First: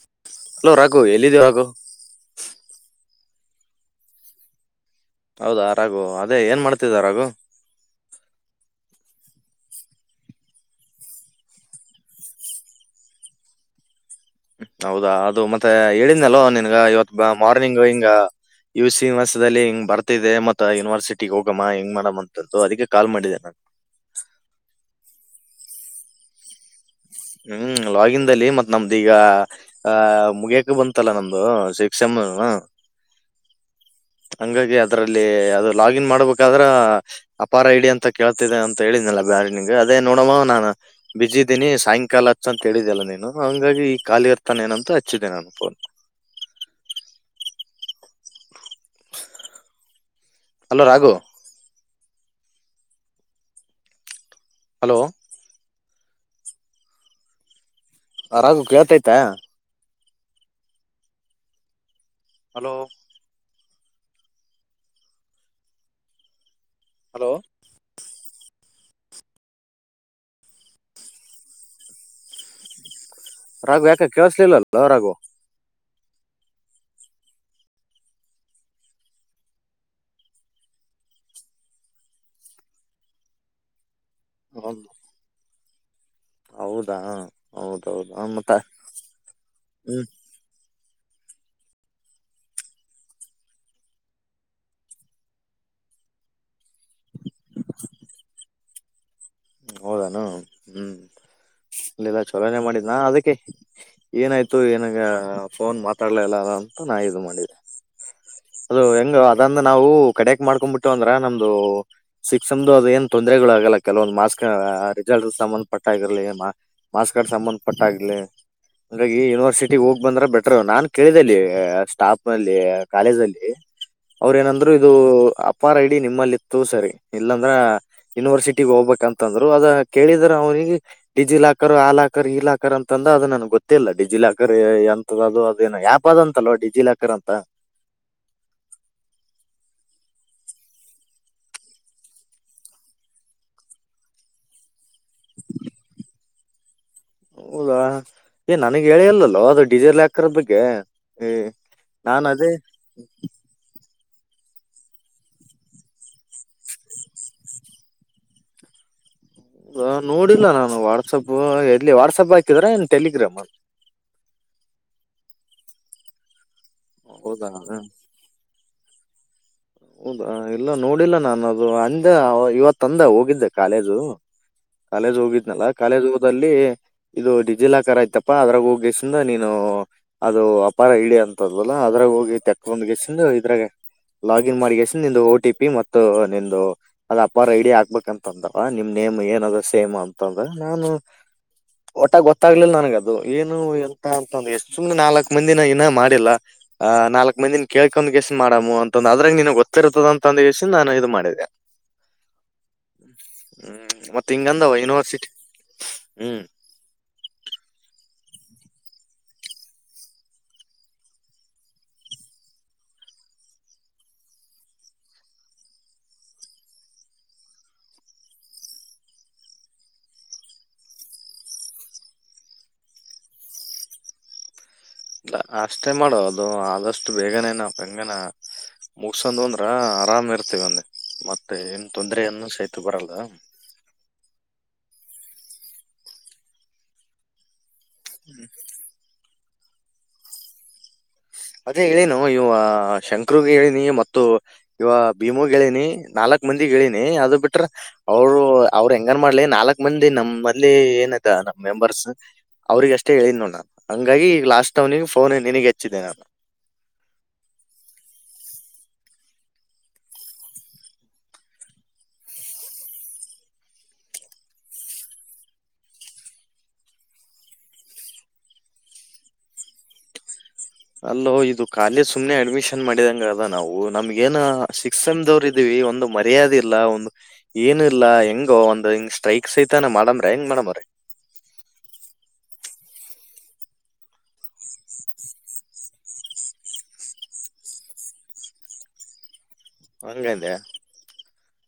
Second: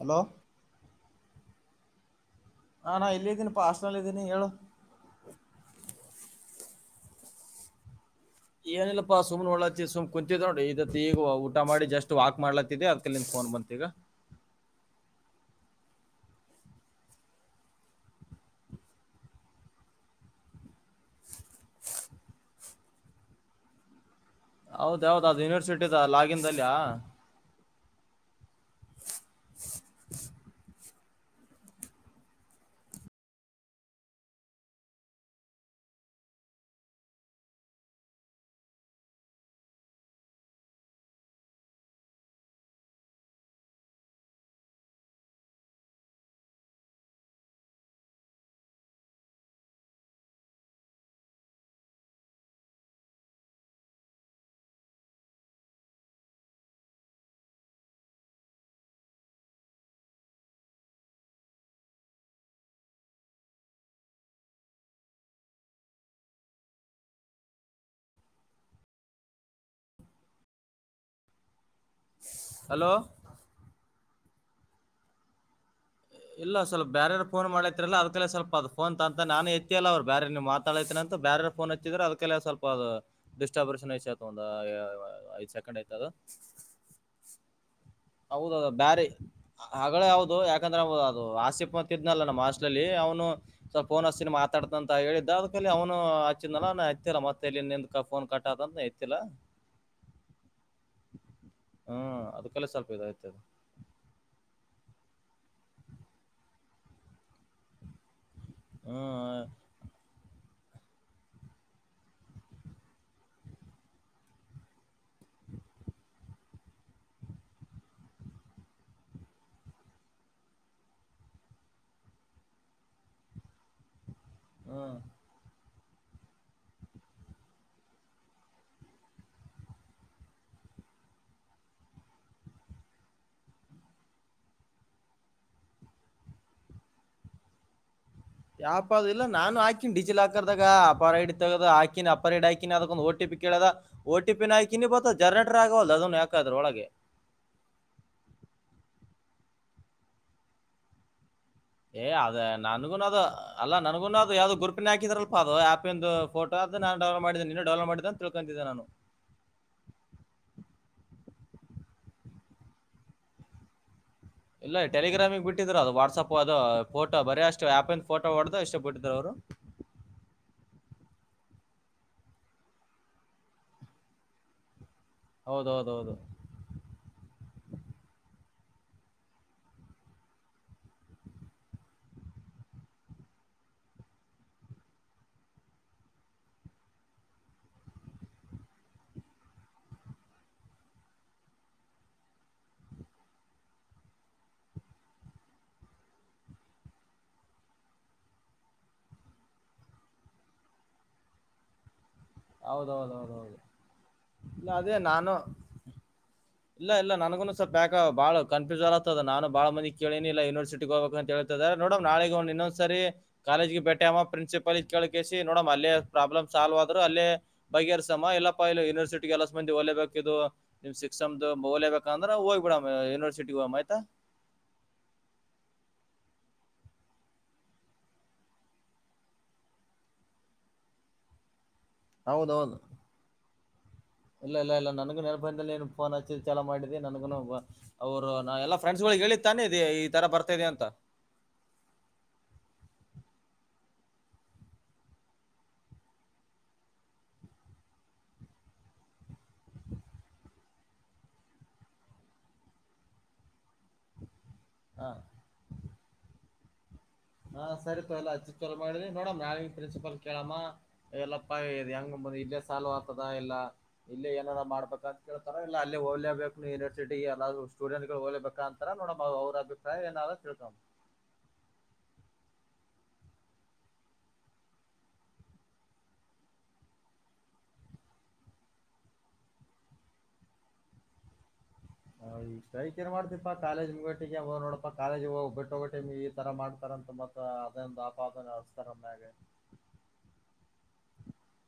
hello hello Raghu ಎಲ್ಲಿದ್ದೀವು ರಾಗು ಅ ದಿನ ಪಸ್ನೆ ದಿನ ಹೇಳಏಳು [inaudible] ಹೌದ ಆರಾಗುವ ಅದೇ ಏನ್ ಮಾಡ್ ಕೆದಾರಾಗ ಏನಿಲ್ಲಪ್ಪಾ ಸುಮನೆ ಒಳ್ಳತ್ತತಿ ಸುಮ್ ಕುಂತಿದ್ ನೋಡಡಿ ಇದತ್ತು ಈಗ ಊಟ ಮಾಡಿ ಜಸ್ಟ್ ವಾಕ್ ಮಾಡ್ಲತ್ತಿದಿ ಅದ್ಲ್ಲಿಂದ ಫೋನ್ ಬಂತತ್ ಈಗ ಹೌದಾ ಅದು ಮತ್ತೆ ಹೇಳಿದಲೋ ನಿನ್ಗ ಇವತ್ ಮಾರ್ನಿಂಗ್ ಹಿಂಗ ಯು ಸಿ ಮಾಸದಲ್ಲಿ ಹಿಂಗ್ ಬರ್ತಿದ್ದೆ ಮತ್ತ ಯೂನಿವರ್ಸಿಟಿ ಹೋಗಮ್ಮ ಹೆಂಗ ಮಾಡಮ್ಮ ಅಂತ್ದು ಅದಕ್ಕೆ ಕಾಲ್ ಮಾಡಿದ್ದೆ ನು ಹೌದ ಹೌದ್ ಅದು ಯೂನಿವರ್ಸಿಟಿ ಇದ ಲಾಗಿನ್ಲ್ಲಿಯಾ ಹ್ಮ್ ಲಾಗಿನ್ಲ್ಲಿ ಮತ್ತ್ ನಮ್ದ ಈಗ ಆ ಮುಗಿಯಕ ಬಂತಲ್ಲ ನಮ್ದು ಶಿಕ್ಷಮ ಹಂಗಾಗಿ ಅದ್ರಲ್ಲಿ ಅದು ಲಾಗಿನ್ ಮಾಡ್ಬೇಕಾದ್ರ ಅಪಾರ ಐ ಡಿ ಅಂತ ಕೇಳ್ತಿದ್ದೇ ಅಂತ ಹೇಳಿದನಲ್ಲ ಬ್ಯಾರಿ ನಿನ್ಗೆ ಅದೇ ನೋಡಮ್ಮ ನಾನನ್ ಬಜ ಇದಿದ್ದೀನಿ ಸಾಯಂಕಾಲ ಹಚ್ಚ ಅಂತ ಹೇಳಿದ್ದಲ್ಲ ನೀನು ಹಂಗಾಗಿ ಈ ಕಾಲಿ ಇರ್ತಾನೇನಂತ ಹಚ್ಚಿದೆೆ ನಾನು ಫೋನ್ ಹಲೋ ರಘು ಹಲೋ ರಾಗ ಕೇತ ಆಯ್ತಾ ಹಲೋ ಹಲೋ ಹಲೋ ರಾಘು ಯಾಕ ಕೇಳಸಲಿಲ್ಲಲ್ಲ ರಘು ಇಲ್ಲ ಸ್ವಲ್ಪ ಬೇಯಾರ ಫೋನ್ ಮಾಡೈತಿಲ್ಲ ಅದಕೇ ಸ್ವಲ್ಪ ಅ ಫೋನ್ ತಂತ ನಾನೇ ಎತ್ತಿ ಅಲ್ಲ ಅವ್ ಬೇರೆರ ನೀವು ಮಾತಾತನ ಅಂತ ಬೇಾರ ಫೋನ್ ಹಚ್ಚಿದ್ರೆ ಅದಕೇ ಸ್ವಲ್ಪ ಅ ದುಸ್ಟಬೇಷನ್ತ್ ಚ ಕಂಡಯ್ತದು ಹೌದಾ ಹೌದು ಹೌದೌದ ಬ್ಯಾರಿ ಹಗಳ ಹ್ಮ್ ಯಾವದು ಯಾ ಯಾಕಂದ್ರಬಹದು ಅದು ಆಸಿಪ ಅಂತ ಇದ್ನಲ್ಲ ನಮ್ಮ್ಸ್ಟ್ಲ್ಲಿ ಅವನು ಸ್ಫೋನ್ ಹಸಿನ ಮಾತಾಡತ ಅಂತ ಹೇಳಿದ್ದ ಅದಕಲ್ಲಿ ಅವನು ಹಚ್ಚಿದನಲ್ಲ ಅತ್ತಲ್ಲ ಮತ್ತೆ ನಿ ಫೋನ್ ಕಟ್ಟದ ಹೌದಾನ ಹ್ಮ್ ಹ್ಮ್ ಇಲ್ಲಲ್ಲ ಚಲನೆೆ ಅದಕಲ್ಲಿ ಮಾಡಿದ್ದ ಸ್ವಲ್ಪ ನಾ ಇದಾಯ್ತದ ಅದಕ್ಕೆ ಏನಾಯ್ತು ಏನಾಗ ಫೋನ್ ಮಾತಾಡ್ಲ ಇಲ್ಲ ಅಂತ ನಾ ಇದು ಮಾಡಿದೆೆ ಅದು ಹೆಂಗು ಹ್ಮ್ ಅದನ್ನು ನಾವು ಕಡ್ಯಾಕ್ ಮಾಡ್ಕೊಂಡ್ ಬಿಟ್ ಇ ಅಂದ್ರ ನಮ್ದು ಸಿಕ್ಸಸೆಮ್ ಅದು ಏನ್ ತೊಂದ್ರರೆಗಳು ಆಗಲ್ಲ ಕೆಲವೊಂದು ಮಾಸ್ಕ್ ರಿಸಲ್ಟ್ ಸಂಬಂಧ ಪಟ್ಟ ಆಗಿರ್ಲಿ ಮಾಸ್ಕ್ ಕ ಸಂಬಂಧ ಪಟ್ಟ ಆಗಿರ್ಲಿ ಹಾಗಾಗಿ ಯೂನಿವರ್ಸಿಟಿ ಹೋಗ್ ಬಂದ್ರೆ ಬೆಟರ್ ನಾನನ್ ಕೇಳಿದೆಲ್ಲಿ ಸ್ಟಾಫ್ ನಲ್ಲಿ ಕಾಲೇಜ್ನಲ್ಲಿ ಹೇ ಅವ್ರ ಏನಂದ್ರು ಇದು ಹ್ಮ್ ಆಫ ಆರ್ ಐ ಡಿ ನಿಮ್ಮಲ್ಲಿ ಇತ್ತು ಸರಿ ಇಲ್ಲಾಂದ್ರ ಯುನಿವರ್ಸಿಟಿ ಹೋಗ್ಬೇಕ ಅಂತಂದ್ರು ಅದ ಕೇಳಿದ್ರ ಅವನಿಗೆ ಡಿಜಿ ಲಾಕರ್ ಆ ಲಾಕರ್ ಈ ಲಾಕರ್ ಅಂತಂದ ಅದು ನನ್ಗೆ ಗೊತ್ತಿಲ್ಲ ಡಿಜಿ ಲಾಕರ್ ಅಂತ ಅದು ಅದೇನ ಆ್ಯಪ್ ಅದಂತಲ್ವ ಡಿಜಿ ಲಾಕರ್ ಅಂತ ಯಾಪ ಅದು ಇಲ್ಲ ನಾನು ಹಾಕಿನಿ ಡಿಜಿ ಲಾಕರ್ದಾಗ ಅಪಾರ ಹೈಡ್ ತಗದ ಹಾಕಿನಿ ಅಪರೈರ್ಡ್ ಹಾಕಿನಿ ಅದಕ್ಕ ಒಂದು ಟಿ ಪಿ ಕೇಳದ ಟಿ ಪಿ ನ ಹಾಕಿನಿ ಬತ್ತ ಜನರೇಟರ್ ಆಗವಲ್ಲ ಅದನ್ ಯಾಕದ್ರ ಒಳಗೆ ಹೌದಾ ಏ ನನಗೆ ಹೇಳಿಯಲ್ಲಲ್ಲೋ ಅದು ಡಿಜಿ ಲಾಕರ್ದ ಬಗ್ಗೆ ಏ ಅದೇ ನನ್ಗುನ ಅದು ಅಲ್ಲ ನನ್ಗುನ ಅದು ಅ ಯಾವ್ದ ಗೂಪಿನ ಹಾಕಿದಲ್ಅ ಆಪ್ ಇ ಫೋಟೋ ನ ಡೌನ್ಲೋಡ್ ಮಾಡೇನೆ ನಿನ್ನ ಡೌನ್ಲೋಡ್ ಮಾಡಿದೆ ಅಂತ ತಿಳ್ಕೊತಿದ್ದೆ ನಾನು ನೋಡಿಲ್ಲ ನಾನು ವಾಟ್ಸಪ್ ಎಲ್ಲಿ ವಾಟ್ಸಪ್ ಹಾಕಿದ್ರ ಟೆಲಿಗ್ರಾಮ್ ಇಲ್ಲ ಟೆಲಿಗ್ರಾಮಿಗೆ ಬಿಟ್ಟಿದ್ರ ಅದು ವಾಟ್ಸಆಪ್ ಅದು ದು ಫೋಟ್ ಬರಿ ಹೌದಾ ಅಷ್ಟು ಹ್ಯಾಪ್ ಇನ್ನು ಫೋಟೋ ಹೊಡದು ಅಷ್ಟು ಬಿಟ್ಟು ಯವರು ಹೌದಾ ಇಲ್ಲ ನೋಡಿಲ್ಲ ನಾನು ಅದು ಅಂದ ಇವತ್ತು ಅಂದ ಹೋಗಿದ್ದೆ ಕಾಲೇಜುಗೆ ಕಾಲೇಜ್ ಹೋಗಿದ್ನಲ್ಲಾ ಕಾಲೇಜ್ ಹೌದೌದೌದು ಹೋಲ್ಲಿ ಇದು ಡಿಜಿ ಲಾಕರ್ ಆಯ್ತಪ್ಪಾ ಅ ಹೋಗು ಹೋಗು ಸುಮ್ನೆ ನೀನು ಅದು ಅಪಾಯ ಇಲ್ಲ ಅಂತದಲ್ಲ ಅದ್ರಾಗ ಹೋಗಿ ತೆಕ್ಕ್ ನಂಗೆ ಸುಮ್ನೆ ಇದ್ರಂಗೆ ಲಾಲು ಏನು ಮಾಡದೆ ಸುಮ್ನೆಒಂದು ಒಟಿಪಿ ಮತ್ತೆ ನಮ್ಮದು ಅಪ್ಪ ರ ಐಡಿ ಆಗ್ಬೇಕು ಅಂತಂದವ ನಿಮ್ ನೇಮ್ ಏನ ಅದ ಸೇಮ್ ಅಂತಂದ್ರ ನಾನು ಒಟಾಗ ಗೊತ್ತಾಗ್ಲಿಲ್ಲ ನನಗ ಅದು ಏನು ಎಂತ ಅಂತಂದ್ರ ಎಷ್ಟ ಸುಮ್ನೆ ನಾಲ್ ಮಂದಿನ ಏನ ಮಾಡಿಲ್ಲ ನಾಲ್ಕ್ ಮಂದಿನ ಕೇಳ್ಕೊಂಡ ವಿಶ್ ಮಾಡಮೂ ಅಂತ ಅದ್ರಾಗ ನಿನ್ಗ್ ಗೊತ್ತಿರ್ತ್ತತದ ಅಂತ ಅಂದುಸ ನಾನು ಇದು ಮಾಡಿದೆ ಹೌದೌದೌದೌದು ಹ್ಮ್ ಮತ್ ಇಲ್ಲ ಹಿಂಗಂದವ ಅದೇ ಯೂನಿವರ್ಸಿಟಿ ನಾನು ಹ್ಮ್ ಇಲ್ಲ ಇಲ್ಲ ನನ್ಗುನು ಸ್ವಲ್ಪ ಬಾಗ ಬಾಳ ಕನ್ಫ್ಯೂಸ್ ಆತ್ತತದ ನಾನು ಬಾಳ ಮಂದಿ ಕೇಳಿನಿಲ್ಲ ಯನಿವರ್ಸಟಿಗೆ ಹೋಗಬೇಕ ಅಂತ ಹೇಳದ ನೋಡ ನಳದಿನ ಇನ್ನೊಂದಸರಿ ಕಾಲೇಜ್ ಗೆ ಬೇೆಟಿಆಗಿ ಪ್ರಿನ್ಸಿಪಲ್ ಕೇಳ್ ಕಿಸಿ ನೋಡ್ನ ಅಲ್ಲಿ ಪ್ರಾಬ್ಲ್ ಸಾಲ್ವ್ ಆದ ಹ್ಮ ಅಲ್ಲೇ ಬಗೆಹರ್ಸಮ್ಮ ಇಲ್ಲಪ್ಪಾ ಇ ಯೂನಿವರ್ಸಿಟಿ ಎಲ್ಲ ಮಂದಿ ಓಲೇಹಾಕದು ಸಿಕ್ಸ್ ಸೆಂ ಓಲೆಗತ ಅಂದ್ರೆ ಹೋಗ್ಬ ಬಿಡೊದು ಯೂನಿವರ್ಸಿಟಿ ಮತ್ತ ಇಲ್ಲ ಅಷ್ಟೇ ಮಾಡುವ ಅದು ಆದಷ್ಟು ಬೇಗನೆೇನ ಪೆಂಗನ ಮುಗಸೊಂಡ್ ಅಂದ್ರ ಆರಾಮ ಇರ್ತೇವ ಅಂದ ಮತ್ತೆ ನ್ ತೊಂದರೆಯನ್ನು ಹೌದೌದು ಸಹಿತ ಬರಲ್ಲ ಇಲ್ಲ ಇಲ್ಲ ಇಲ್ಲ ನನಗು ನೆನಪದಲ್ಲಿ ನೀನು ಫೋನ್ ಹಚ್ಚಿ ಚಲ ಮಾಡಿದ್ದಿ ನನಗುೂ ಅವರು ನಾವು ಎಲ್ಲ ಫ್ರೆಂಡ್ಸ್ ಗಳಿಗೆ ಹೇಳಿ ತಾನೇ ಇದೆ ಈ ತರ ಬರ್ತಾದೆ ಅಂತ ಅದೇ ಹೇಳನು ಇವ ಶಂಕರುಗ್ ಹೇಳಿನಿ ಮತ್ತು ಇವ ಭೀಮ ಹೇಳಿನಿ ನಾಲ್ಕ್ ಮಂದಿ ಹೇಳಿನಿ ಅದು ಬಿಟ್ರ ಅವರು ಅವ್ರರು ಹೆಂಗನ್ ಮಾಡ್ಲಿ ನಾಲ್ಕ್ ಮಂದಿ ನಮಲ್ಲಿ ಏನಯತ ನಮ್ ಮೆಂಬರ್ಸ್ ಅವ್ರಗ ಅಷ್ಟೇ ಹೇಳಿದ್ನಲ್ಲ ಹಂಗಾಗಿ ಈ ಲಾಸ್ಟ್ ತಿಂಗಳಿ ಹಾ ಫೋನ್ ನಿನಗೆ ಹೆಚ್ಚಿದ್ದೆ ನಾನು ಹಾ ಸರಿ ಪ ಎಲ್ಲಿ ಹಚ್ಚಿತೆರಿ ಮಾಡಿವಿ ನೋಡಮ ನಾ ಪ್ರಿನ್ಸಿಪಾಲ್ ಕೇಳಮ್ಮ ಎಲ್ಲಪ್ಪ ಹೆಂಗ ಇಲ್ಲೇ ಸಾಲವ ಆಗ್ತದ ಇಲ್ಲ ಇಲ್ಲೇ ಏನಾದ ಮಾಡ್ಬೇಕ ಅಂತ ಕೇಳ್ತಾರ ಇಲ್ಲ ಅಲ್ಲೇ ಹೋಗ್ಲೇಬೇಕು ಯೂನಿವರ್ಸಿಟಿ ಎಲ್ಲಾದ್ರು ಸ್ಟೂಡೆಂಟ್ ಗಳು ಹೋಗ್ಬೇಕ ಅಂತಾರ ನೋಡ ಅವ್ರ ಅಭಿಪ್ರಾಯ ಏನಾದ ತಿಳ್ಕಮ್ಮ ಅಲ್ಲೋ ಇದು ಕಾಲೇಜ್ ಸುಮ್ನೆ ಅಡ್ಮಿಶನ್ ಮಾಡಿದಂಗ ಅದ ನಾವು ನಮ್ಗ ಏನ ಸಿಕ್ಸ್ ಸೆಮ್ಡ್ ಇದೀವಿ ಒಂದು ಮರ್ಯಾದೆ ಇಲ್ಲಾ ಒಂದು ಏನ ಇಲ್ಲಾ ಹೆಂಗೋ ಒಂದ್ ಹಿಂಗ್ ಸ್ಟ್ರೈಕ್ ಸಹಿತನ ಮಾಡಮ್ರ ಹೆಂಗ್ ಮಾಡಮ್ರ ಈ ಸ್ಟ್ರೈಕ್ ಏನ್ ಮಾಡ್ತಿಪಾ ಕಾಲೇಜ್ ಮುಗಟ್ಟಿಗೆ ನೋಡಪಾ ಕಾಲೇಜ್ ಹೋಗ್ ಬಿಟ್ಟೋಗಟ ಈ ತರ ಮಾಡ್ತಾರಂತ ಮತ್ತ ಅದೊಂದು ಆಪಾದ ಹಚ್ತರಾಮ್ಯಾಲೆ ಹೋಗು ಅಂದ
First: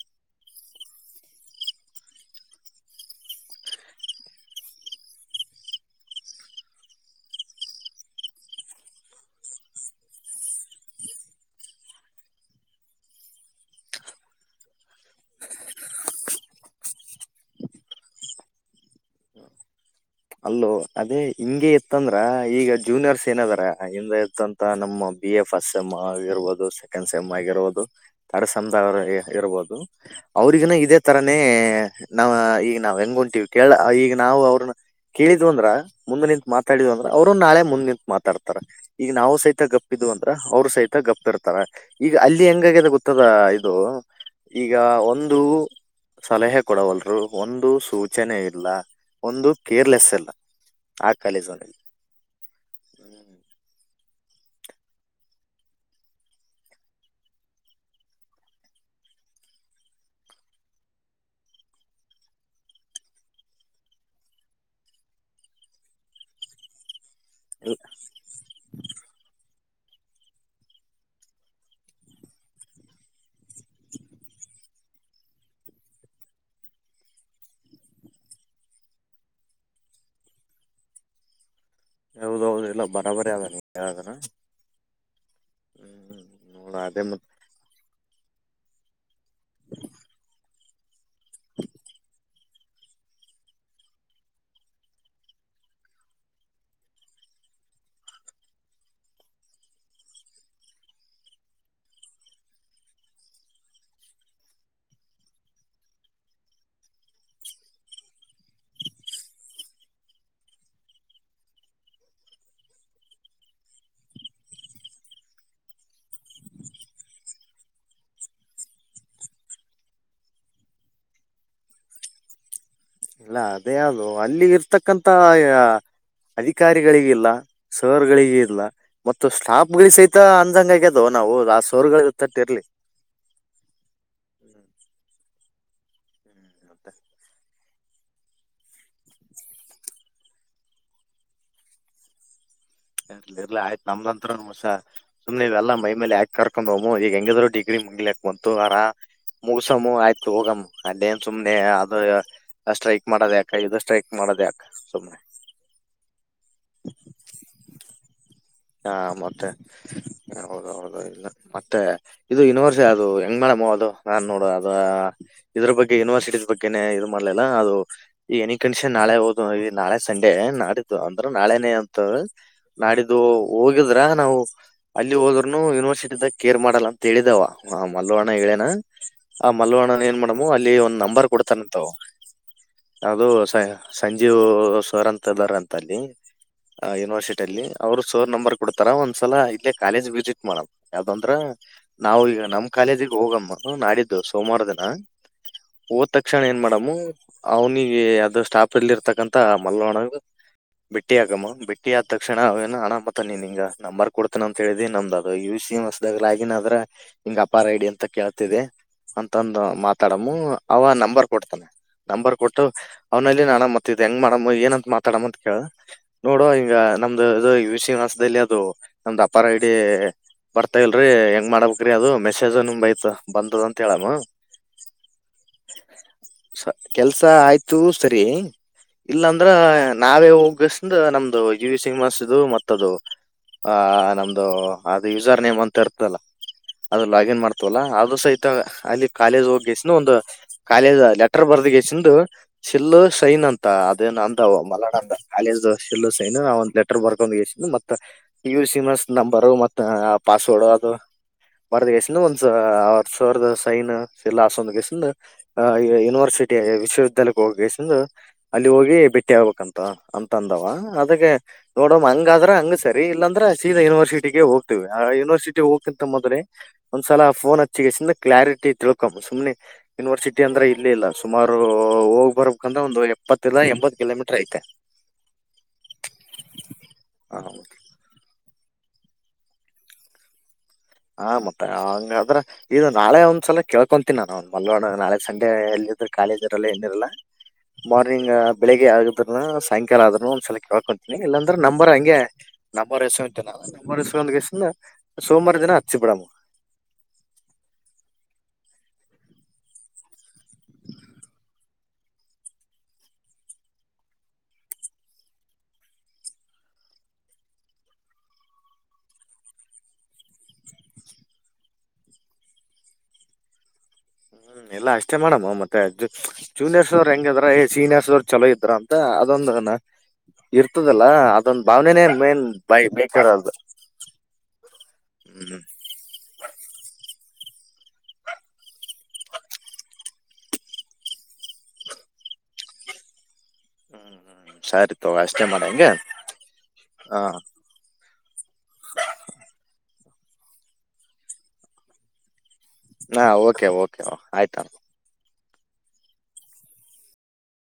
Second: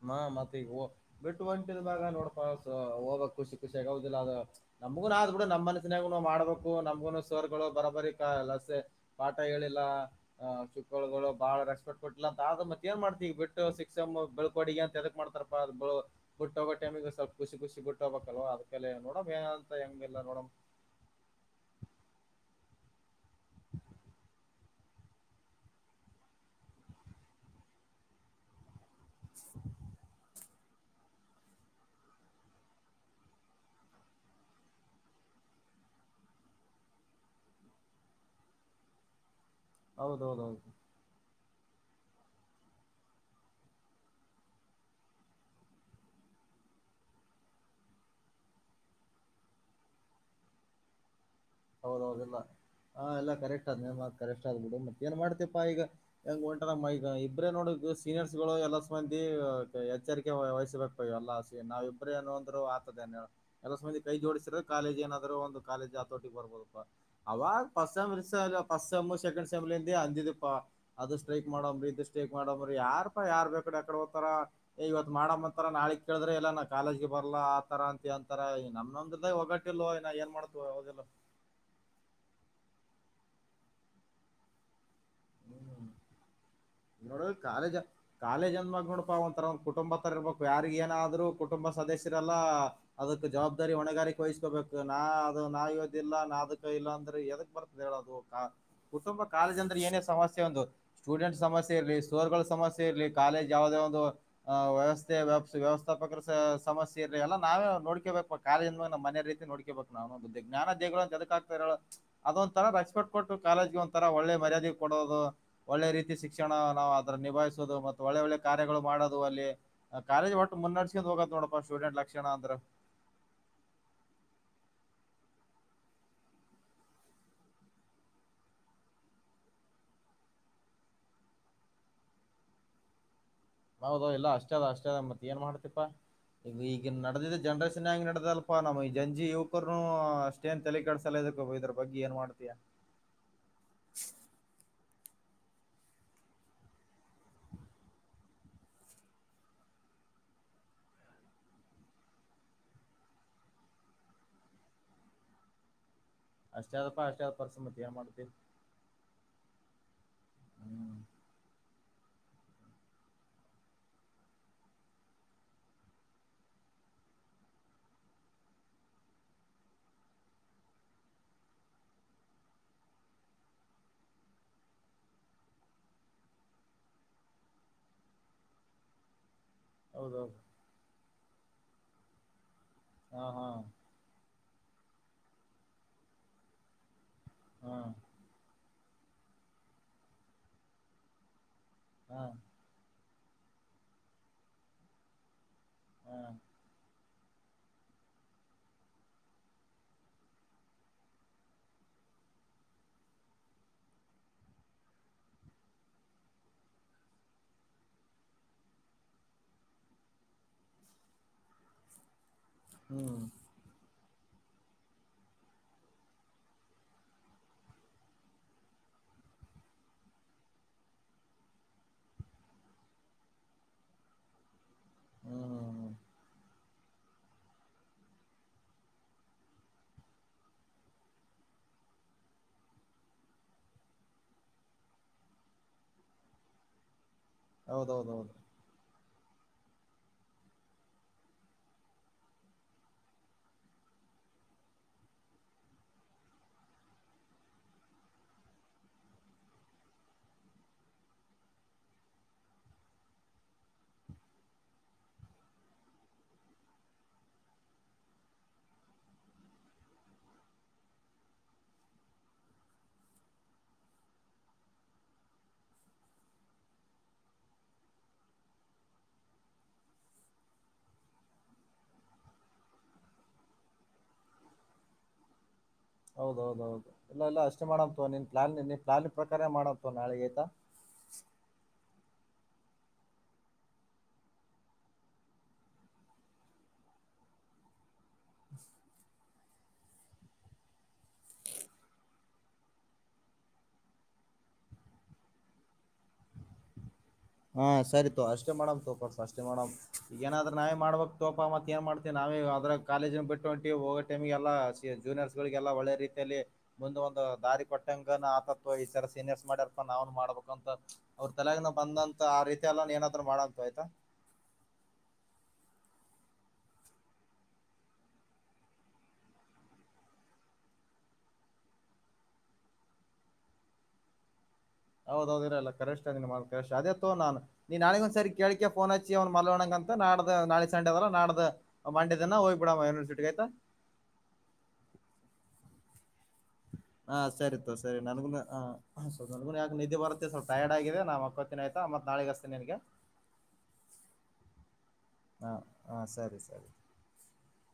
ಹ್ಮ ಮತ್ತ ಈಗ ಬಿಟ್ಟು ಹೊಂಟಿದವಾಗ ನೋಡ್ಕ ಹೋಗ್ಬೇಕು ಶಿಕುಸೆಗುದಿಲ್ಲ ಅದು ನಮ್ಗುನು ಆದ್ ಬಿಡ ನಮ್ ಮನ್ಸಿನಾಗು ಮಾಡ್ಬೇಕು ನಮ್ಗುನು ಸರ್ ರ್ಗಳು ಬರೋಬರಿ ಲಸೆ ಪಾಠ ಹೇಳಿಲ್ಲ ಅ ಚಿಕ್ಕಳ್ಗಳು ಬಾಳ ರೆಸ್ಪೆಕ್ಟ್ ಕೊಟ್ಟಿಲ್ಲ ಅಂತ ಆದ ಮತ್ತ ಏನ್ ಮಾಡ್ತಿ ಈಗ ಬಿಟ್ಟು ಹೋಸಿ ಬಿಳಳ್ಕೋಡಿಗೆ ಅಂತ ಎದಕ್ ಮಾಡ್ತಾರಪ್ಪ ಅ ಬಿಟ್ಟೋಗೋ ಟೈಮಿಗೆ ಸ್ವಲ್ಪಖುಷಿ ಖುಷಿುಟ್ಟೋಗಬೇಕಲ್ವ ಅದಕ್ಕೆ ನೋಡ ಅಲ್ಲೂ ಅದೇ ಹಿಂಗೆ ಇತ್ತಂದ್ರ ಈಗ ಜೂನಿಯರ್ಸ್ ಏನದಾರ ಹಿಂದೆ ಇತಂತ ನಮ್ಮ ಬಿ ಎ ಫಸ್ಟ್ ಸೆಮ್ ಆಗಿರ್ಬೋದು ಸೆಕೆಂಡ್ ಸೆಮ್ ಆಗಿರ್ಬೋದು ಥರ್ಡ್ ಸೆಮ್ ದವ್ರ ಇರ್ಬೋದು ಅವ್ರಿಗನ ಇದೇ ತರಾನೇ ನಾವ್ ಈಗ ನಾವ್ ಹೆಂಗ ಹೊಂತೀವಿ ಕೇಳ ಈಗ ನಾವು ಅವ್ರನ್ನ ಕೇಳಿದ್ ಅಂದ್ರ ಮುಂದ್ ನಿಂತ್ ಮಾತಾಡಿದ್ ಅಂದ್ರೆ ಅವರು ನಾಳೆ ಮುಂದ್ ನಿಂತ್ ಮಾತಾಡ್ತಾರೆ ಈಗ ನಾವು ಸಹಿತ ಗಪ್ಪಿದು ಅಂದ್ರ ಹೌದೌದೌದು ಅವ್ರರು ಸಹಿತ ಗಪ್ ಇರ್ತಾರೆ ಈಗ ಅಲ್ಲಿ ಹೆಂಗಿದೆ ಗೊತ್ತದ ಇದು ಈಗ ಒಂದು ಸಲಹೆ ಕೊಡವಲ್ರು ಒಂದು ಸೂಚನೆ ಇಲ್ಲ ಒಂದು ಕೇರ್ಲೆಸ್ ಎಲ್ಲ ಆ ಕಾಲೇಜ್ ಹೌದೌದುಲ್ಲ ಹ ಎಲ್ಲ ಕರೆಕ್ಟ್ ಆದ ಕರೆಕ್ಟ್ ಆದ್ ಬಿಡು ಮತ್ತ ಏನ್ ಮಾಡ್ತಿಪಾ ಈಗ ಹೆಂಗ್ ಉಂಟ ನ ಈಗ ಇಬ್ರೇ ನೋಡ ಸೀನಿಯರ್ಸ್ ಗಳು ಎಲ್ಲ ಮಂದಿ ಎಚ್ಚರಿಕೆ ವಹಿಸ್ಬೇಕ ಇ ಎಲ್ಲ ನಾವ ಇಬ್ರೇ ಏನ ಅಂದ್ರು ಆತದೆ ಎಲ್ಲಬಂದಿ ಕೈ ಜೋಡಿಸರೆ ಕಾಲೇಜ್ ಏನಾದ್ರು ಒಂದು ಕಾಲೇಜ್ ಆತ ಅಡಿ ಬರ್ಬೋದುಪ್ಪ ಅವ ಹ್ಮ್ ಪಸ್ಸ ಮ ಪಸ್ಸೇಮು ಸೆಕಂಡ್ ಅಸೆಂಬ್ಲಿಂದ ಅಂದಿದಿಪ್ಪಾ ಅದು ಸ್ಟ್ರೈಕ್ ಮಾಡಮ್ರಿ ಇದು ಸ್ಟ್ರೈಕ್ ಮಾಡಮ್ರಿ ಯಾರಪ್ಪಾ ಯಾರ ಬೇಕ ಅಕಡೆ ಹದ್ತಾರ ಏ ಇವತ್ ಮಾಡ್ಂತಾರ ನಾಳಿಗ್ ಕೇಳಿದ್ರೆ ಎಲ್ಲ ನಾ ಕಾಲೇಜಗೆ ಬರ್ಲ ಆತರ ಅಂತ ಅಂತಾರೆ ನಮ್ಮೊಂದ ಒಗಟ್ಟಲ್ ಏನ್ ಮಾಡ್ತದ ಹೌದೌದು ಎಲ್ಲ ಬರಾಬರಿ ಆದಾನ ಹ್ಮ್ ಹ್ಮ ಇನ್ನೋಡ ಕಾಲೇಜಾ ಕಾಲೇಜ್ಂದ್ ಮಾಗ ನೋಡಪಾವಂತ ಕುಟುಂಬ ತ ಇರಬೇಕು ಯಾರಿಗೆ ಆದ್ರೂ ಕುಟುಂಬ ಸದಸ್ಯರೆಲ್ಲ ಅದಕ್ ಜವಾಬ್ದಾರಿ ಹೊಣೆಗಾರಿಕೆ ವಹಿಸ್ಕೋಬೇಕು ನಾ ಅದು ನಾವದಿಲ್ಲ ನಾ ಅದಕ್ಕ ಇಲ್ಲ ಅಂದ್ರೆ ಎದಕ್ ಬರ್ತದೆ ಹೇಳದು ಕುಟುಂಬ ಕಾಲೇಜ್ ಅಂದ್ರೆ ಏನೇ ಸಮಸ್ಯೆ ಒಂದು ಸ್ಟೂಡೆಂಟ್ ಸಮಸ್ಯೆ ೆ ಇರಲಿ ಸೋರ್ಗಳ ಸಮಸ್ಯೆ ಇರ್ಲಿ ಕಾಲೇಜ್ ಯಾವವುದೇ ಒಂದು್ ವ್ಯವಸ್ಥೆ ವ್ಯವಥಪಕರ ಸಮಸ್ಯೆ ಇರಲಿ ಎಲ್ಲ ನಾವೇ ನೋಡ್ಕೇಬೇಕು ಕಾಲೇಜ ನ ಮನೆ ರೀತಿ ನೋಡ್ಕೇಬೇಕು ನಾವ ಜ್ಞಾನ ದೇದಕ್ ಆಕ್ತರ ಅದೊಂಂತರ ರೆಸ್ಪೆಟ್ ಕೊಟ್ಟು ಕಾಲೇಜ್ಗೆ ಒರ ಒಳ್ಳೆ ಮರ್ಯಾದೆ ಕೊಡೋದು ಒಳ್ಳೆ ರೀತಿ ಸಿ ಶಿಕ್ಷಣ ನಾವವು ಅದ್ರ ನಿಭಾಯಿಸುದು ಮತ್ತೆ ಒಳ್ಳೆ ಒಳ್ಳೆ ಕಾರ್ಯಗಳು ಮಾಡೋುದು ಅಲ್ಲಿ ಕಾಲೇಜ್ ಒಟ್ಟು ಮುನ್ನಡ್ಸ್ ಹೋಗದ ನೋಡಪ್ಪ ಸ್ಟೂಡೆಂಟ್ ಲಕ್ಷಣ ಅಂದ್ರ ಇಲ್ಲ ಅದೇ ಅದು ಅಲ್ಲಿ ಇರ್ತಕ್ಕಂತ ಅಧಿಕಾರಿಗಳಿಗ ಇಲ್ಲ ಸರ್ ಗಳಿಿಗೆ ಇಲ್ಲ ಮತ್ತು ಸ್ಟಾಫ್ ಗಳ ಸಹಿತ ಅಂದಂಗ ಆಗ್ಯದವು ನಾವು ಆ ಸೋರ್ಗಳ ತಟ್ಟಿರ್ಲಿ ಹೌದು ಎಲ್ಲ ಅಷ್ಟ ಇರ್ಲಿ ಅಷ್ಟ ಅದ ಮತ್ತತ್ ಏನ್ ಮಾಡ್ತ ಇಪ್ಪ ಈಗ ನದಿದ್ದ ಜನರೇಶನ್ ನ್ಯ್ ನಡ್ದದಲ್ಪಾ ನಮ್ ಈ ಜಂಜಿ ಯುವಕರನು ಅಷ್ಟೇನ್ ತಲೆ ಕಡಸಲ್ಲ ಇದ ಇದ್ರ ಬಗ್ಗೆ ಏನ್ ಮಾಡ್ತಿಯಾ ಇರ್ಲಿ ಇರ್ಲಿ ಆಯ್ತು ನಮ್ದಂತ್ರ ಹೊಸ ಸುಮ್ನೆ ಇವೆಲ್ಲಾ ಮೈ ಮೇಲೆ ಯಾಕ ಕರ್ಕೊಂಡ್ಮ್ಮ ಈಗ ಹೆಂಗಿದ್ರು ಡಿಗ್ರಿ ಮುಂಗ್ಲಾಕ್ ಬಂತು ಆರ ಮುಗಸಮ್ಮ ಆಯ್ತು ಹೋಗಮ್ಮ ಅಲ್ಲೇನ್ ಸುಮ್ನೆ ಅದ ಸ್ಟ್ರೈಕ್ ಮಾಡದ ಯಕ ಇ ಸ್ಟ್ರೈಕ್ ಮಾಡೋದ ಅಕ ಸುಮ್ನೆ ಅಷ್ಟ ಆದದಪ್ಪ ಅಷ್ಟ ಆದ ಪರ್ಸ ಮತಿ ಏನ್ ಮಾಡ್ತಿ ಹಾ ಮತ್ತೆ ಹೌದು ಹ್ಮ್ ಹೌದು ಇನ್ನು ಮತ್ತೆ ಇದು ಯನಿವರ್ಸಿಟ ಅದು ಹೆಂಗ್ ಮಾಡಮ್ಮ ಅದು ನಾನ್ ನೋಡು ಅದ ಇದ್ರ ಬಗ್ಗೆ ಯೂನಿವರ್ಸಿಟಿ ಬಗ್ಗೆ ಇದು ಮಾಡ್ಲಿಲ್ಲ ಅದು ಈ ಎನಿ ಕಂಡೀಷನ್ ನಾಳೆ ಹಓದು ನಾಳೆ ಸಂಡೇ ನಾಡಿದ್ದು ಅಂದ್ರೆ ನಾಳೆೇ ಅಂತ ನಾಡಿದ್ದು ಹೋಗಿದ್ರ ನಾವು ಅಲ್ಲಿ ಹೋದ್ರನು ಯೂನಿವರ್ಸಿಟಿದಾಗ ಕೇರ್ ಮಾಡಲ್ಲ ಅಂತ ಹೇಳಿದಾವ ಆ ಮಲ್ಲವಣ್ಣ ಹೇಳೇನ ಆ ಮಲ್ವಣ್ಣ ಏನ್ ಹೌದೌದು ಮಾಡಡಮ್ ಅಲ್ಲಿ ಒಂದ್ ನಂಬರ್ ಕೊಡ್ತಾನಂತವು ಹಾ ಅದು ಹಾ ಸಂಜೆ ಸೋರ್ಂತರ್ ಅಂತ ಅಲ್ಲಿ ಯೂನಿವರ್ಸಿಟಿ ಹಾ ಅವರು ನಂಬರ್ ಕೊಡ್ತಾರ ಒಂದ್ಸಲ ಇಲ್ಲೇ ಕಾಲೇಜ್ ವಿಸಿಟ್ ಮಾಡಲ್ ಯಾವ್ದಂದ್ರ ನಾವು ಹಾ ಈಗ ನಮ್ಮ್ ಕಾಲದ ಹೋಗಮ್ಮ ನಾಡಿದ್ದು ಸೋಮವಾರ ದಿನ ಹಓದ ಹಾ ತಕ್ಷಣ ಏನ್ ಮಾಡಡಮ್ಮ ಅವ್ನಿಗೆ ಅದು ಸ್ಟಾಪ್ಲ್ಲಿ ಇರತಕ್ಕಂತ ಮಲ್ಲ ಒಣ ಬೆಟ್ಟಿ ಹಾಕಮ್ಮ ಬೆಟ್ಟಿ ಆದ ಆದ ತಕ್ಷಣ ಅವೇನು ಆಾಮ ಮತ್ತ ನೀನ್ ಹಿಂಗ ನಂಬರ್ ಕೊಡ್ತಾನ ಅಂತ ಹೇಳಿದಿ ನಮ್ದ ಅದು ಯು ಸಿ ಎಂಸದಾಗ ಆಗನದ್ರ ಹಿಂಗ ಅಪಾರ ಐಡಿ ಅಂತ ಕೇಳ್ತಿದೆ ಅಂತಂದ ಮಾತಾಡಮ್ಮ ಅವ ನಂಬರ್ ಕೊಡ್ತಾನ ನಂಬರ್ ಕೊಟ್ಟು ಹ್ಮ್ ಅವ್ನಲ್ಲಿ ನಾನ ಮತ್ತಿದ ಹೆಂಗ್ ಮಾಡಮ್ಮ ಏನಂತ ಮಾತಾಡ ಅಂತ ಕೇಳ ನೋಡು ಹಂಗ ನಮ್ದು ಇದು ಿವಾಸದಲ್ಲಿ ಅದು ನಮ್ದ ಅಪಾರ ಐಡಿ ಬರ್ತಾ ಇಲ್ರರಿ ಹೆಂಗ್ ಮಾಡ್ಬೇಕ್ರಿ ಅದು ಮೆಸೇಜ್ ನಿಮ ಐತ ಬಂದದ ಅಂತ ಹೇಳಮ್ಮ ಹ್ಮ್ ಹ್ಮ್ ಕೆಲ್ಸ ಆಯ್ತು ಸರಿ ಇಲ್ಲಾಂದ್ರ ನಾವೇ ಹೋಗಸಂದ ನಮ್ದು ಜಿವ ಸಿಂಹಸದು ಮತ್ತ ಆ ನಮ್ದ ಅದು ಯಸರ್ ನೇಮ್ ಅಂತ ಇತಲ್ಲ ಲಾಗಿನ್ ಮಾಡ್ತವಲ್ಲ ಆದ್ರೂ ಹೌದೌದೌದು ಸಹಿತ ಅಲ್ಲಿ ಕಾಲೇಜ್ ಹೋಗಿ ಎಸನ್ ಒಂದು ಕಾಲೇಜ್ ಲೆಟರ್ ಬರ್ದ ಎಸ ಶಿಲ್ಲು ಸೈನ್ ಅಂತ ಅದೇನ್ ಅಂದ ಮಲಡ ಅಂದ ಕಾಲೇಜ್ ಶಿಲ್ಲು ಸೈನ್ ಒಂದ್ ಲೆಟರ್ ಬರ್ಕೊಂಡ್ ಮ ಯ ಸಿಮ ನಂಬರ್ ಮತ್ತ ಪಾಸ್ವರ್ಡ್ ಅದು ಬರದ ಗೈಸ ಒಂದ ಅವ ಸರದ ಸೈನ್ ಎಲ್ಲ ಹಸಂದ ಗಸ ಯೂನಿವರ್ಸಿಟಿ ವಿಶ್ವವಿದ್ಯಾಲಯಕ್ಕೆ ಹೋಗಸ ಅಲ್ಲಿ ಹೋಗಿ ಭಟ್ಟಿ ಆಗ್ಬೇಕಂತ ಅಂತ ಅಂದವ ಅದಕ್ಕೆ ನೋಡ ಾದ್ರ ಹಂಗ ಸರಿ ಇಲ್ಲಾಂದ್ರೆ ಸೀದಾ ಯೂನಿವರ್ಸಿಟಿಿಗೆ ಹೋಗ್ತೇವಿ ಆ ಯನಿವರ್ಸಿಟಿ ಹೋಗಕ್ಕಿಂತ ಮೊದ್ರೆ ಒಂದ್ಸಲ ಫೋನ್ ಹಚ್ಚಿಿಗೆಸ ಕ್ಲಾರಿಟಿ ತಿಳ್ಕೊಂಬ ಸುಮ್ನೆ ಯನಿವರ್ಸಿಟಿ ಅಂದ್ರೆ ಇಲ್ಲಿ ಇಲ್ಲ ಸುಮಾರು ಹೋಗ್ ಬರ್ಬೇಕಂದ್ರ ಒಂದಂದು ಎಪ್ಪತ್ತಲ್ಲ ಎಂಬತ್ ಕಿಲೋಮೀಟರ್ ಐತೆ ಹೌದೌದೌದು ಇಲ್ಲ ಇಲ್ಲ ಹ ಅಷ್ಟ ಮಾಡಂತ ನೀನ್ ಪ್ಲಾನ್ ನಿನ್ನ ಾಲಿ ಪ್ರಕಾರ ಮಾಡತ್ತವ ನಾಳೆೆಗೆ ಆಯ್ತಾ ಹ ಮತ್ತ ಹಂಗದ್ರ ಇದು ನಾಳೆ ಒಂದ್ಸಲ ಕೇಳ್ಕೊಂತೀನಿ ನಾನು ಒ್ ಮಲ್ವಾಡ ನಾಳೆ ಸಂಡೆ ಎಲ್ಲಿದ್ರೆ ಕಾಲೇಜ್ ಇರಲ್ಲ ಏಿರಲ್ಲ ಮಾರ್ನಿಂಗ್ ಬೆಳಿಗ್ಗೆ ಆಗದ್ರ ಸಾಯಂಕಾಲ ಆದದ್ರೂ ಒಂದ್ಸಲ ಕೇಳ್ಕೊಂತೀನಿ ಇಲ್ಲಾಂದ್ರೆ ನಂಬರ್ ಹಂಗೆ ನಂಬರ್ ಎಸ್ಕೊಂತಿನಿ ನಂಬರ್ ಎಸ್ಕೊ್ಸ ಸೋಮವಾರ ದಿನ ಚ್ಚಿಪಡಾಮ ಮಾಡ ಹಾ ಸರಿತೋ ಅಷ್ಟೇ ಮೇಡಮ್ ತೋಪ ಅಷ್ಟೇ ಮೇಡಮ್ ಈಗಏನಾದ್ರ ನಾವೇ ಮಾಡ್ಬೇಕಕ್ ತೋಪಾ ಮತ್ತ ಏ ಮಾಡ್ತೀವಿ ನಾವೇ ಅದ್ರ ಕಾಲೇಜ್ನ ಬಿಟ್ಟು ಹೊಂಟ ಹೋಗೋ ಟೈಮಗೆಲ್ಲಾ ಜೂನಿಯರ್ಸ್ ಗಳಿಗೆ ಎಲ್ಲಾ ಒಳ್ಳೆ ರೀತಿಯಲ್ಲಿ ಮುಂದ ಒಂದು ದಾರಿ ಕೊಟ್ಟಂಗ ಆತತ್ ಈ ತರ ಸೀನಿಯರ್ಸ್ ಮಾಡ್ಯಾರಪ ನಾವನು ಮಾಡ್ಬೇಕಂತ ಅವ್ರ ತಲೆಗನ ಬಂದಂತ ಆ ರೀತಿ ಎಲ್ಲ ಏನಾದ್ರು ಮಾಡು ಆಯ್ತಾ ಹ್ಮ್ ಎಲ್ಲಾ ಅಷ್ಟೇ ಮಾಡೇಡಮ್ ಮತ್ತೆ ಜೂನಿಯರ್ಸ್ ಅವ್ರರು ಹೆಂಗಿದ್ರ ಸೀನಿಯರ್ಸ್ ಅವ್ರರು ಚಲೋ ಇದ್ರ ಅಂತ ಅದೊಂದ ಇರ್ತದಲ್ಲಾ ಅದೊಂದ ಭಾವನೆನೇನ್ ಮೇನ್ ಬೈ ಬೇಕಾರದು ಹೌದೌದು ಇರಲ್ಲ ಕಷ್ಟ್ ಇದ್ದಿ ಮಾಡ ಕ್ ಅದೇ ತತ್ತು ನಾನು ನೀನ್ ನಾಿಗ ಒಂದ್ ಸರಿ ಕೇಳಿಕಕ್ಕೆ ಫೋನ್ ಹಚ್ಚಿ ಅವ್ನ್ ಮಲ್ಣಂಗ ಅಂತ ನಾ್ದ ನಾೆ ಸಂಡೆದಲ್ಲ ನಡ್ದ ಮಂಡೆ ದಿನ ಹೋಗ್ಬ ಬಿಡಮ್ಮ ಯೂನಿವರ್ಸಿಟಿ ಆಯತಾ ಹ್ಮ್ ಹ್ಮ್ ಸರಿ ತೊಗ ಅಷ್ಟೇ ಮಾಡಗೆ ಹಾ ಸರಿತ ಸರಿ ನನಗು ನನಗು ಯಾಕ ನ ನಿಧಿ ಬತ್ತೆ ಸ್ವಲ್ ತಯರ್ಡ್ ಆಗಿದೆ ನಮ್ಮಕ್ಕ ಹತ್ತಿನ ಆಯ್ತಾತ್ ನಾಳೆಗಸ್ತೆ ನನ್ಗೆ ಹಾ ಓಕೆ ಓಕೆ ಆಯ್ತ ಹಾ ಹಾ ಸರಿ ಸರಿ